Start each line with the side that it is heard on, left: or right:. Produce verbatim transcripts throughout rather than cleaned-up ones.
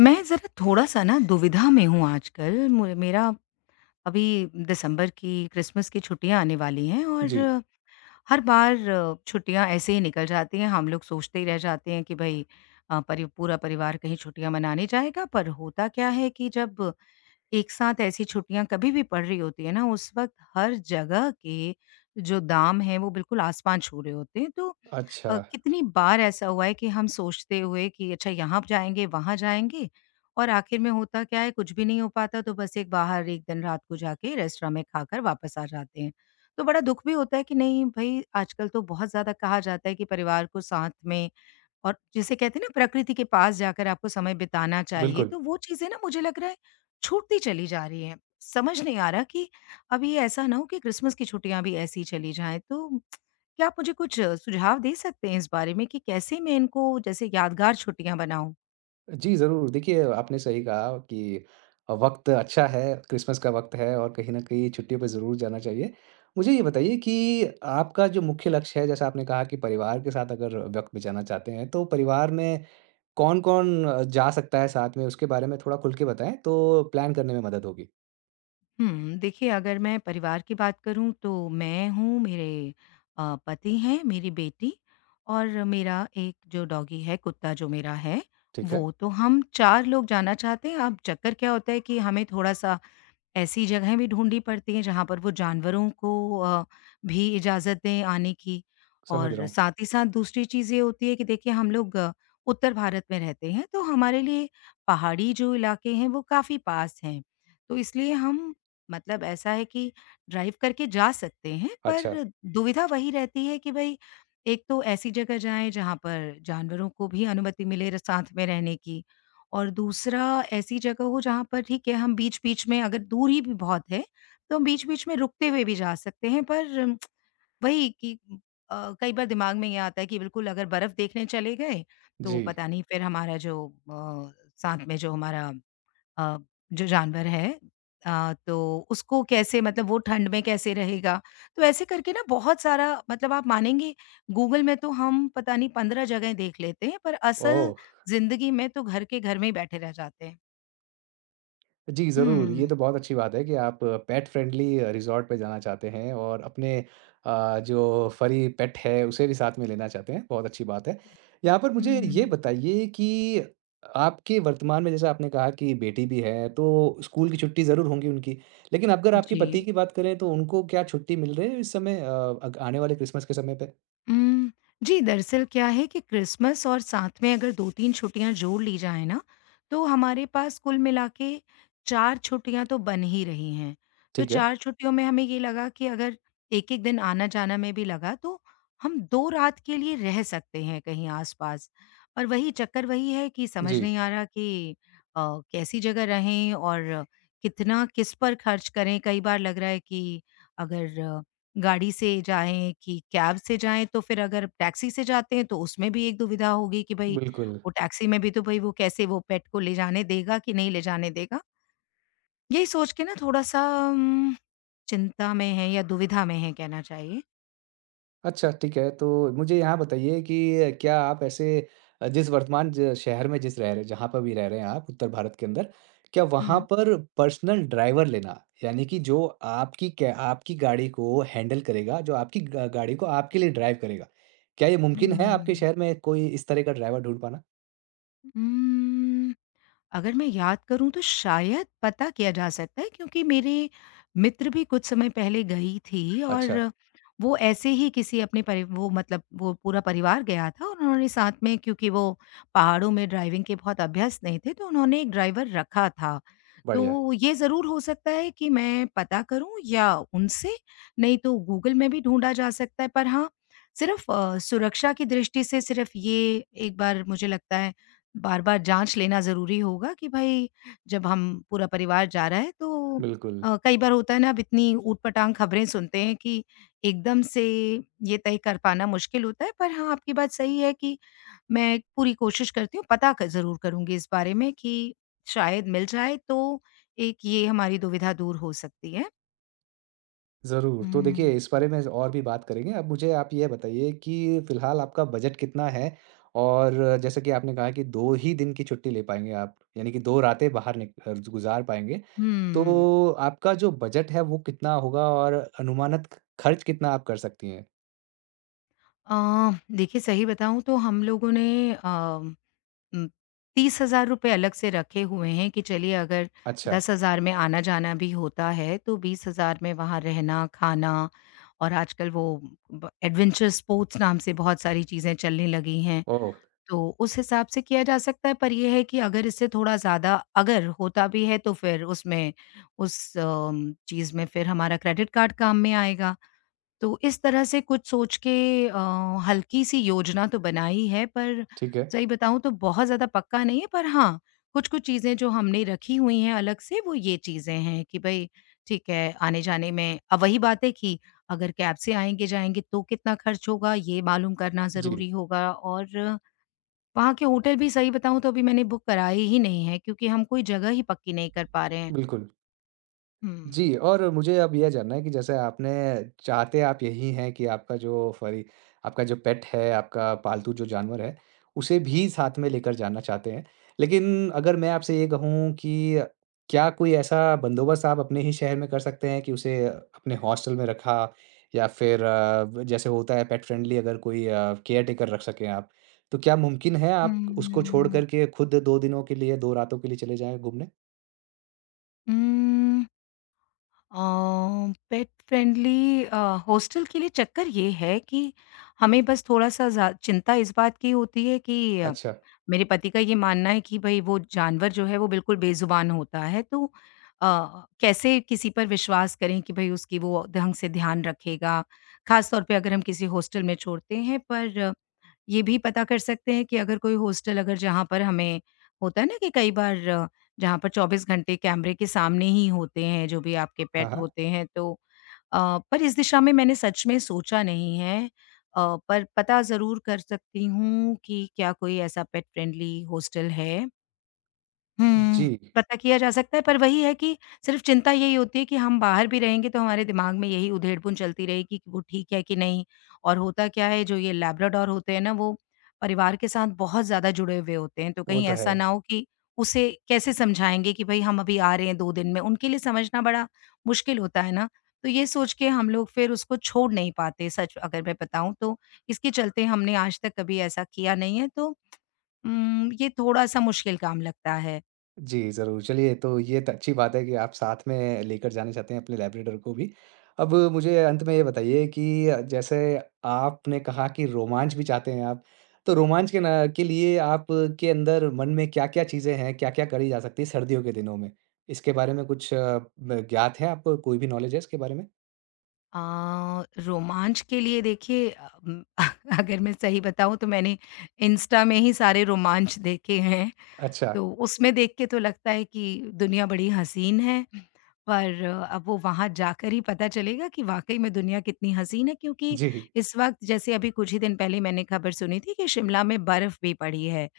left: मैं ज़रा थोड़ा-सा ना दुविधा में हूँ आजकल। मु मेरा अभी दिसंबर की क्रिसमस की छुट्टियाँ आने वाली हैं और
right: जी।
left: अ, हर बार छुट्टियाँ ऐसे ही निकल जाती हैं। हम लोग सोचते ही रह जाते हैं कि भई अ, परि पूरा परिवार कहीं छुट्टियाँ मनाने जाएगा। पर होता क्या है कि जब एक साथ ऐसी छुट्टियाँ कभी भी पड़ रही होती है ना, उस वक़्त हर जगह के जो दाम हैं, वो बिल्कुल आसमान छू रहे होते हैं। तो
right: अच्छा।
left: अ, कितनी बार ऐसा हुआ है कि हम सोचते हुए कि अच्छा यहाँ जाएँगे, वहाँ जाएँगे, और आखिर में होता क्या है, कुछ भी नहीं हो पाता, तो बस एक बाहर एक दिन रात को जाके रेस्टोरेंट में खाकर वापस आ जाते हैं। तो बड़ा दुःख भी होता है कि नहीं भई, आजकल तो बहुत ज़्यादा कहा जाता है कि परिवार को साथ में, और जिसे कहते हैं ना, प्रकृति के पास जाकर आपको समय बिताना चाहिए,
right: बिल्कुल।
left: तो वो चीज़ें ना, मुझे लग रहा है, छूटती चली जा रही हैं। समझ नहीं आ रहा कि अब ये ऐसा ना हो कि क्रिसमस की छुट्टियाँ भी ऐसी ही चली जाएँ। तो क्या आप मुझे कुछ अ, सुझाव दे सकते हैं इस बारे में कि कैसे मैं इनको जैसे यादगार छुट्टियाँ बनाऊँ?
right: जी, ज़रूर, देखिए आपने सही कहा कि अ, वक़्त अच्छा है, क्रिसमस का वक़्त है और कहीं न कहीं छुट्टियों पे ज़रूर जाना चाहिए। मुझे ये बताइए कि आपका जो मुख्य लक्ष्य है, जैसा आपने कहा कि परिवार के साथ अगर वक़्त बिताना चाहते हैं, तो परिवार में कौन-कौन अ, जा सकता है साथ में, उसके बारे में थोड़ा खुल के बताएँ, तो प्लान करने में मदद होगी।
left: हुँ, देखिए, अगर मैं परिवार की बात करूँ, तो मैं हूँ, मेरे अ, पति हैं, मेरी बेटी, और मेरा एक जो डॉगी है, कुत्ता जो मेरा है,
right: ठीक है,
left: वो। तो हम चार लोग जाना चाहते हैं। अब चक्कर क्या होता है कि हमें थोड़ा-सा ऐसी जगहें भी ढूँढनी पड़ती हैं जहाँ पर वो जानवरों को अ, भी इजाज़त दें आने की।
right: समझ
left: और
right: रहा हूँ।
left: साथ ही साथ दूसरी चीज़ ये होती है कि देखिए, हम लोग अ, उत्तर भारत में रहते हैं, तो हमारे लिए पहाड़ी जो इलाके हैं वो काफ़ी पास हैं। तो इसलिए हम, मतलब ऐसा है कि ड्राइव करके जा सकते हैं,
right: अच्छा।
left: पर दुविधा वही रहती है कि भई, एक तो ऐसी जगह जाएँ जहाँ पर जानवरों को भी अनुमति मिले र साथ में रहने की, और दूसरा, ऐसी जगह हो जहाँ पर, ठीक है, हम बीच-बीच में, अगर दूरी भी बहुत है, तो हम बीच-बीच में रुकते हुए भी जा सकते हैं, पर अम, वही कि अ, कई बार दिमाग में ये आता है कि बिल्कुल अगर बर्फ देखने चले गए, तो
right: जी।
left: पता नहीं फिर हमारा जो अ, साथ में जो हमारा अ, जो जानवर है अ, तो उसको कैसे, मतलब वो ठंड में कैसे रहेगा? तो ऐसे करके ना, बहुत सारा, मतलब आप मानेंगे, गूगल में तो हम पता नहीं पंद्रह जगहें देख लेते हैं, पर असल
right: ओह!
left: ज़िंदगी में तो घर के घर में ही बैठे रह जाते हैं।
right: जी, ज़रूर। ये
left: हुँ,
right: तो बहुत अच्छी बात है कि आप पेट फ्रेंडली रिज़ॉर्ट पे जाना चाहते हैं और अपने अ, जो फर्री पेट है, उसे भी साथ में लेना चाहते हैं, बहुत अच्छी बात है। यहाँ पर मुझे ये
left: हुँ।
right: बताइए कि आपके वर्तमान में जैसा आपने कहा कि बेटी भी है, तो स्कूल की छुट्टी ज़रूर होंगी उनकी। लेकिन अगर आपके
left: जी।
right: पति की बात करें, तो उनको क्या छुट्टी मिल रही है इस समय, अ, अग आने वाले क्रिसमस के समय पे?
left: उम, जी, दरअसल क्या है कि क्रिसमस और साथ में अगर दो तीन छुट्टियाँ जोड़ ली जाएँ ना, तो हमारे पास कुल मिला के चार छुट्टियाँ तो बन ही रही हैं। तो
right: ठीक है।
left: चार छुट्टियों में हमें ये लगा कि अगर एक-एक दिन आना-जाना में भी लगा, तो हम दो रात के लिए रह सकते हैं कहीं आस-पास। पर वही चक्कर वही है कि समझ
right: जी,
left: नहीं आ रहा कि अ, कैसी जगह रहें और कितना किस पर खर्च करें? कई बार लग रहा है कि अगर गाड़ी से जाएँ कि कैब से जाएँ, तो फिर अगर टैक्सी से जाते हैं तो उसमें भी एक दुविधा होगी कि भई,
right: बिल्कुल।
left: वो टैक्सी में भी तो भई वो कैसे, वो पेट को ले जाने देगा कि नहीं ले जाने देगा। यही सोच के ना, थोड़ा-सा उम, चिंता में हैं, या दुविधा में हैं कहना चाहिए।
right: अच्छा, ठीक है। तो मुझे यहाँ बताइए कि क्या आप ऐसे, अ, जिस वर्तमान ज शहर में जिस रह रहे जहाँ पर भी रह रहे हैं आप उत्तर भारत के अंदर, क्या वहाँ
left: हुँ।
right: पर पर्सनल ड्राइवर लेना, यानी कि जो आपकी कै आपकी गाड़ी को हैंडल करेगा, जो आपकी ग गाड़ी को आपके लिए ड्राइव करेगा, क्या ये मुमकिन है आपके
left: हुँ।
right: शहर में कोई इस तरह का ड्राइवर ढूँढ पाना?
left: उम अगर मैं याद करूँ, तो शायद पता किया जा सकता है, क्योंकि मेरे मित्र भी कुछ समय पहले गई थी, और
right: अच्छा,
left: वो ऐसे ही किसी अपने परि वो, मतलब वो पूरा परिवार गया था, और उन्होंने साथ में, क्योंकि वो पहाड़ों में ड्राइविंग के बहुत अभ्यस्त नहीं थे, तो उन्होंने एक ड्राइवर रखा था।
right: बढ़िया,
left: तो ये ज़रूर हो सकता है कि मैं पता करूँ या उनसे, नहीं तो गूगल में भी ढूँढा जा सकता है। पर हाँ, सिर्फ़ अ, सुरक्षा की दृष्टि से सिर्फ़ ये, एक बार मुझे लगता है, बार-बार जाँच लेना ज़रूरी होगा कि भई जब हम, पूरा परिवार जा रहा है, तो
right: बिल्कुल।
left: अ, कई बार होता है ना, अब इतनी ऊट-पटांग खबरें सुनते हैं कि एकदम से ये तय कर पाना मुश्किल होता है। पर हाँ, आपकी बात सही है कि मैं पूरी कोशिश करती हूँ, पता क ज़रूर करूँगी इस बारे में कि शायद मिल जाए तो एक, ये हमारी दुविधा दूर हो सकती है।
right: ज़रूर, तो देखिए
left: उम,
right: इस
left: हुँ।
right: बारे में और भी बात करेंगे। अब मुझे आप ये बताइए कि फ़िलहाल आपका बजट कितना है? और जैसा कि आपने कहा कि दो ही दिन की छुट्टी ले पाएँगे आप, यानी कि दो रातें बाहर निक अ, गुज़ार पाएँगे।
left: हुँ।
right: तो आपका जो बजट है वो कितना होगा और अनुमानित ख खर्च कितना आप कर सकती हैं?
left: अ, देखिए, सही बताऊँ तो हम लोगों ने अ उम, तीस हज़ार रुपए अलग से रखे हुए हैं कि चलिए, अगर
right: अच्छा।
left: दस हज़ार में आना-जाना भी होता है, तो बीस हज़ार में वहाँ रहना, खाना, और आजकल वो ब एडवेंचर स्पोर्ट्स नाम से बहुत सारी चीज़ें चलने लगी हैं।
right: ओह!
left: तो उस हिसाब से किया जा सकता है, पर ये है कि अगर इससे थोड़ा ज़्यादा अगर होता भी है, तो फिर उसमें उस अम, चीज़ में फिर हमारा क्रेडिट कार्ड काम में आएगा। तो इस तरह से कुछ सोच के अ, हल्की-सी योजना तो बनाई है, पर
right: ठीक है।
left: सही बताऊँ तो बहुत ज़्यादा पक्का नहीं है, पर हाँ, कुछ-कुछ चीज़ें जो हमने रखी हुई हैं अलग से, वो ये चीज़ें हैं कि भई, ठीक है, आने-जाने में, अब वही बात है कि अगर कैब से आएँगे-जाएँगे तो कितना खर्च होगा, ये मालूम करना
right: जी,
left: ज़रूरी होगा, और वहाँ के होटल भी सही बताऊँ तो अभी मैंने बुक कराए ही नहीं हैं, क्योंकि हम कोई जगह ही पक्की नहीं कर पा रहे हैं।
right: बिल्कुल।
left: हुँ।
right: जी, और मुझे अब ये जानना है कि जैसे आपने, चाहते आप यही हैं कि आपका जो फरी आपका जो पेट है, आपका पालतू जो जानवर है, उसे भी साथ में लेकर जाना चाहते हैं। लेकिन अगर मैं आपसे ये कहूँ कि क्या कोई ऐसा बंदोबस्त आप अपने ही शहर में कर सकते हैं कि उसे अपने हॉस्टल में रखा, या फिर अ, ब जैसे होता है पेट फ्रेंडली, अगर कोई अ, केयरटेकर रख सकें आप। तो क्या मुमकिन है
left: हुँ,
right: आप उसको छोड़
left: हुँ,
right: कर के खुद दो दिनों के लिए, दो रातों के लिए चले जाएँ घूमने?
left: हुँ। पेट फ्रेंडली हॉस्टल के लिए चक्कर ये है कि हमें बस थोड़ा-सा ज़ा चिंता इस बात की होती है कि अ,
right: अच्छा।
left: मेरे पति का ये मानना है कि भई, वो जानवर जो है वो बिल्कुल बेज़ुबान होता है, तो अ, कैसे किसी पर विश्वास करें कि भई उसकी वो ढंग से ध्यान रखेगा, ख़ास तौर पे अगर हम किसी हॉस्टल में छोड़ते हैं। पर ये भी पता कर सकते हैं कि अगर कोई हॉस्टल, अगर जहाँ पर हमें, होता है ना कि कई बार अ, जहाँ पर चौबीस घंटे कैमरे के सामने ही होते हैं जो भी आपके
right: हाँ,
left: पेट
right: हाँ।
left: होते हैं, तो अ, पर इस दिशा में मैंने सच में सोचा नहीं है अ, पर पता ज़रूर कर सकती हूँ कि क्या कोई ऐसा पेट फ्रेंडली हॉस्टल है। हुँ,
right: जी।
left: पता किया जा सकता है, पर वही है कि सिर्फ़ चिंता यही होती है कि हम बाहर भी रहेंगे तो हमारे दिमाग में यही उधेड़-पुन चलती रहेगी कि वो ठीक है कि नहीं? और होता क्या है, जो ये लैब्राडोर होते हैं ना, वो परिवार के साथ बहुत ज़्यादा जुड़े हुए होते हैं, तो
right: वो
left: कहीं
right: तो है।
left: ऐसा ना हो कि, उसे कैसे समझाएँगे कि भई हम अभी आ रहे हैं दो दिन में, उनके लिए समझना बड़ा मुश्किल होता है ना। तो ये सोच के हम लोग फिर उसको छोड़ नहीं पाते, सच अगर मैं बताऊँ तो, इसके चलते हमने आज तक कभी ऐसा किया नहीं है, तो उम, ये थोड़ा-सा मुश्किल काम लगता है।
right: जी, ज़रूर। चलिए तो ये तो अच्छी बात है कि आप साथ में लेकर जाना चाहते हैं अपने लैब्राडोर को भी। अब मुझे अंत में ये बताइए कि जैसे आपने कहा कि रोमांच भी चाहते हैं आप, तो रोमांच के ना के लिए आपके अंदर मन में क्या-क्या चीज़ें हैं, क्या-क्या करी जा सकती है सर्दियों के दिनों में? इसके बारे में कुछ अ, ब ज्ञात है आपको? कोई भी नॉलेज है इसके बारे में?
left: अ, रोमांच के लिए देखिए अ, उम, अगर मैं सही बताऊँ तो मैंने इंस्टा में ही सारे रोमांच देखे हैं,
right: अच्छा।
left: तो उसमें देख के तो लगता है कि दुनिया बड़ी हसीन है। पर अब वो वहाँ जाकर ही पता चलेगा कि वाक़ई में दुनिया कितनी हसीन है, क्योंकि
right: जी।
left: इस वक़्त, जैसे अभी कुछ ही दिन पहले मैंने खबर सुनी थी कि शिमला में बर्फ़ भी पड़ी है।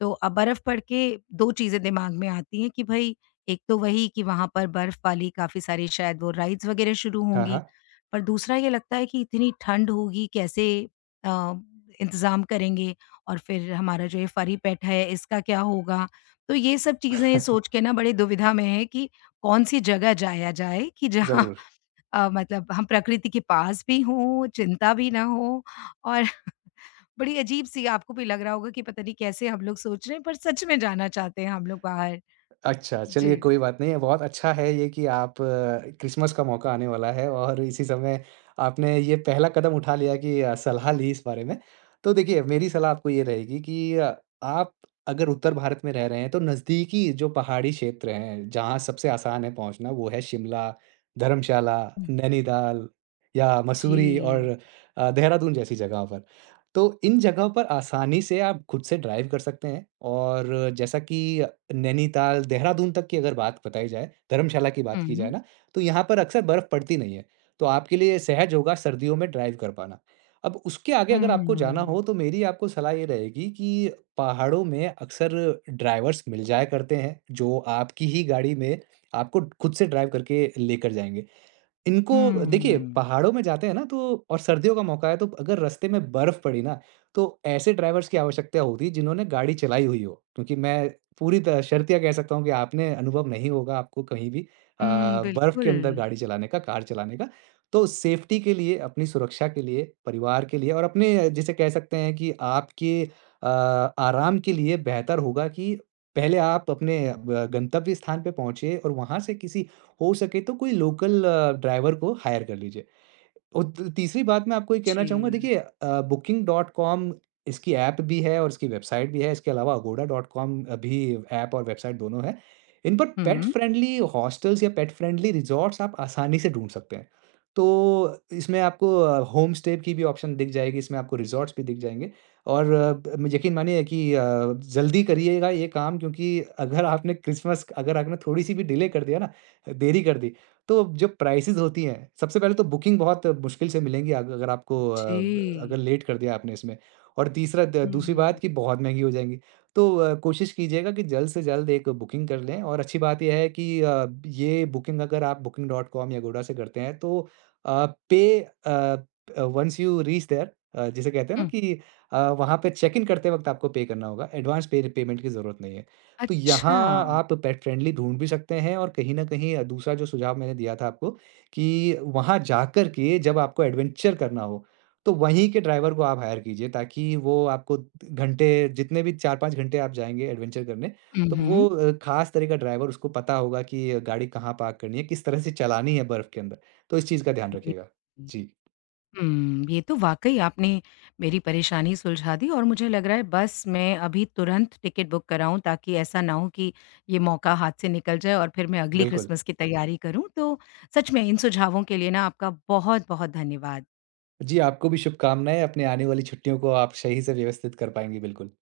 left: तो अब बर्फ पड़ के दो चीज़ें दिमाग में आती हैं कि भई, एक तो वही कि वहाँ पर बर्फ वाली काफ़ी सारी शायद वो राइड्स वगैरह शुरू
right: हाँ,
left: होंगी।
right: हाँ।
left: पर दूसरा ये लगता है कि इतनी ठंड होगी, कैसे अ, इंतज़ाम करेंगे, और फिर हमारा जो ये फर्री-पेट है इसका क्या होगा? तो ये सब चीज़ें सोच के ना, बड़ी दुविधा में हैं कि कौन-सी जगह जाया जाए कि जहाँ
right: ज़रूर।
left: अ, मतलब हम प्रकृति के पास भी हों, चिंता भी ना हो, और बड़ी अजीब-सी आपको भी लग रहा होगा कि पता नहीं कैसे हम लोग सोच रहे हैं, पर सच में जाना चाहते हैं हम लोग बाहर।
right: अच्छा, चलिए
left: जी।
right: कोई बात नहीं। है। बहुत अच्छा है ये कि आप, अ, क्रिसमस का मौका आने वाला है और इसी समय आपने ये पहला कदम उठा लिया कि अ, सलाह ली इस बारे में। तो देखिए, मेरी सलाह आपको ये रहेगी कि अ, आप अगर उत्तर भारत में रह रहे हैं, तो नज़दीकी जो पहाड़ी क्षेत्र हैं, जहाँ सबसे आसान है पहुँचना, वो है शिमला, धर्मशाला,
left: हुँ,
right: नैनीताल या मसूरी
left: जी।
right: और अ, देहरादून जैसी जगहों पर। तो इन जगहों पर आसानी से आप खुद से ड्राइव कर सकते हैं, और जैसा कि नैनीताल, देहरादून तक की अगर बात बताई जाए, धर्मशाला की
left: हुँ,
right: बात की जाए
left: हुँ,
right: ना, तो यहाँ पर अक्सर बर्फ़ पड़ती नहीं है, तो आपके लिए सहज होगा सर्दियों में ड्राइव कर पाना। अब उसके आगे
left: हुँ।
right: अगर आपको जाना हो, तो मेरी आपको सलाह ये रहेगी कि पहाड़ों में अक्सर ड्राइवर्स मिल जाया करते हैं, जो आपकी ही गाड़ी में आपको खुद से ड्राइव करके लेकर जाएँगे। इनको देखिए पहाड़ों में जाते हैं ना तो, और सर्दियों का मौका है तो अगर रास्ते में बर्फ पड़ी ना, तो ऐसे ड्राइवर्स की आवश्यकता होती है जिन्होंने गाड़ी चलाई हुई हो, क्योंकि मैं पूरी तरह शर्तिया कह सकता हूँ कि आपने अनुभव नहीं होगा आपको कहीं भी अ,
left: हुँ,
right: बर्फ
left: बिल्कुल।
right: के अंदर गाड़ी चलाने का, कार चलाने का। तो सेफ्टी के लिए, अपनी सुरक्षा के लिए, परिवार के लिए और अपने, अ, जिसे कह सकते हैं कि आपके अ, आराम के लिए, बेहतर होगा कि पहले आप अपने अ, गंतव्य स्थान पे पहुंचे और वहां से किसी, हो सके तो कोई लोकल अ, ड्राइवर को हायर कर लीजिए। और त तीसरी बात मैं आपको ये कहना चाहूँगा,
left: जी।
right: देखिए अ, बुकिंग डॉट कॉम, इसकी ऐप भी है और इसकी वेबसाइट भी है। इसके अलावा अगोडा डॉट कॉम भी ऐप और वेबसाइट दोनों है। इन पर पेट
left: हुँ।
right: फ्रेंडली हॉस्टल्स या पेट फ्रेंडली रिज़ॉर्ट्स आप आसानी से ढूँढ सकते हैं। तो इसमें आपको अ, होम स्टे की भी ऑप्शन दिख जाएगी, इसमें आपको रिज़ॉर्ट्स भी दिख जाएँगे और अ, ब- म- यकीन मानिए कि अ, जल्दी करिएगा ये काम, क्योंकि अगर आपने क्रिसमस अगर आपने थोड़ी-सी भी डिले कर दिया ना, देरी कर दी, तो जो प्राइसेज़ होती हैं, सबसे पहले तो बुकिंग बहुत मुश्किल से मिलेंगी, अग अगर आपको अ, अगर
left: जी।
right: लेट कर दिया आपने इसमें, और तीसरा द दूसरी बात
left: हुँ,
right: कि बहुत महँगी हो जाएँगी। तो अ, कोशिश कीजिएगा कि जल्द से जल्द एक बुकिंग कर लें। और अच्छी बात ये है कि अ, ये बुकिंग अगर आप बुकिंग डॉट कॉम या अगोडा से करते हैं तो अ, पे uh, once you reach there, uh, जिसे कहते हैं ना
left: हुँ।
right: कि अ, वहाँ पे चेक इन करते वक़्त आपको पे करना होगा। एडवांस पे पेमेंट की ज़रूरत नहीं है। तो यहाँ
left: अच्छा।
right: आप पेट फ्रेंडली ढूँढ भी सकते हैं, और कहीं न कहीं अ, दूसरा जो सुझाव मैंने दिया था आपको कि वहाँ जाकर के जब आपको एडवेंचर करना हो, तो वहीं के ड्राइवर को आप हायर कीजिए ताकि वो आपको, घंटे, जितने भी चार पाँच घंटे आप जाएँगे एडवेंचर करने,
left: हुँ,
right: तो
left: हुँ।
right: वो अ, ख़ास तरह का ड्राइवर, उसको पता होगा कि गाड़ी कहाँ पार्क करनी है, किस तरह से चलानी है बर्फ़ के अंदर। तो इस चीज़ का ध्यान
left: जी।
right: रखिएगा। जी,
left: हुँ, ये तो वाक़ई आपने मेरी परेशानी सुलझा दी, और मुझे लग रहा है बस मैं अभी तुरंत टिकट बुक कराऊँ, ताकि ऐसा ना हो कि ये मौका हाथ से निकल जाए और फिर मैं अगली
right: बिल्कुल।
left: क्रिसमस की तैयारी करूँ। तो सच में इन सुझावों के लिए ना, आपका बहुत-बहुत धन्यवाद।
right: जी, आपको भी शुभकामनाएँ, अपने आने वाली छुट्टियों को आप सही से व्यवस्थित कर पाएँगी, बिल्कुल।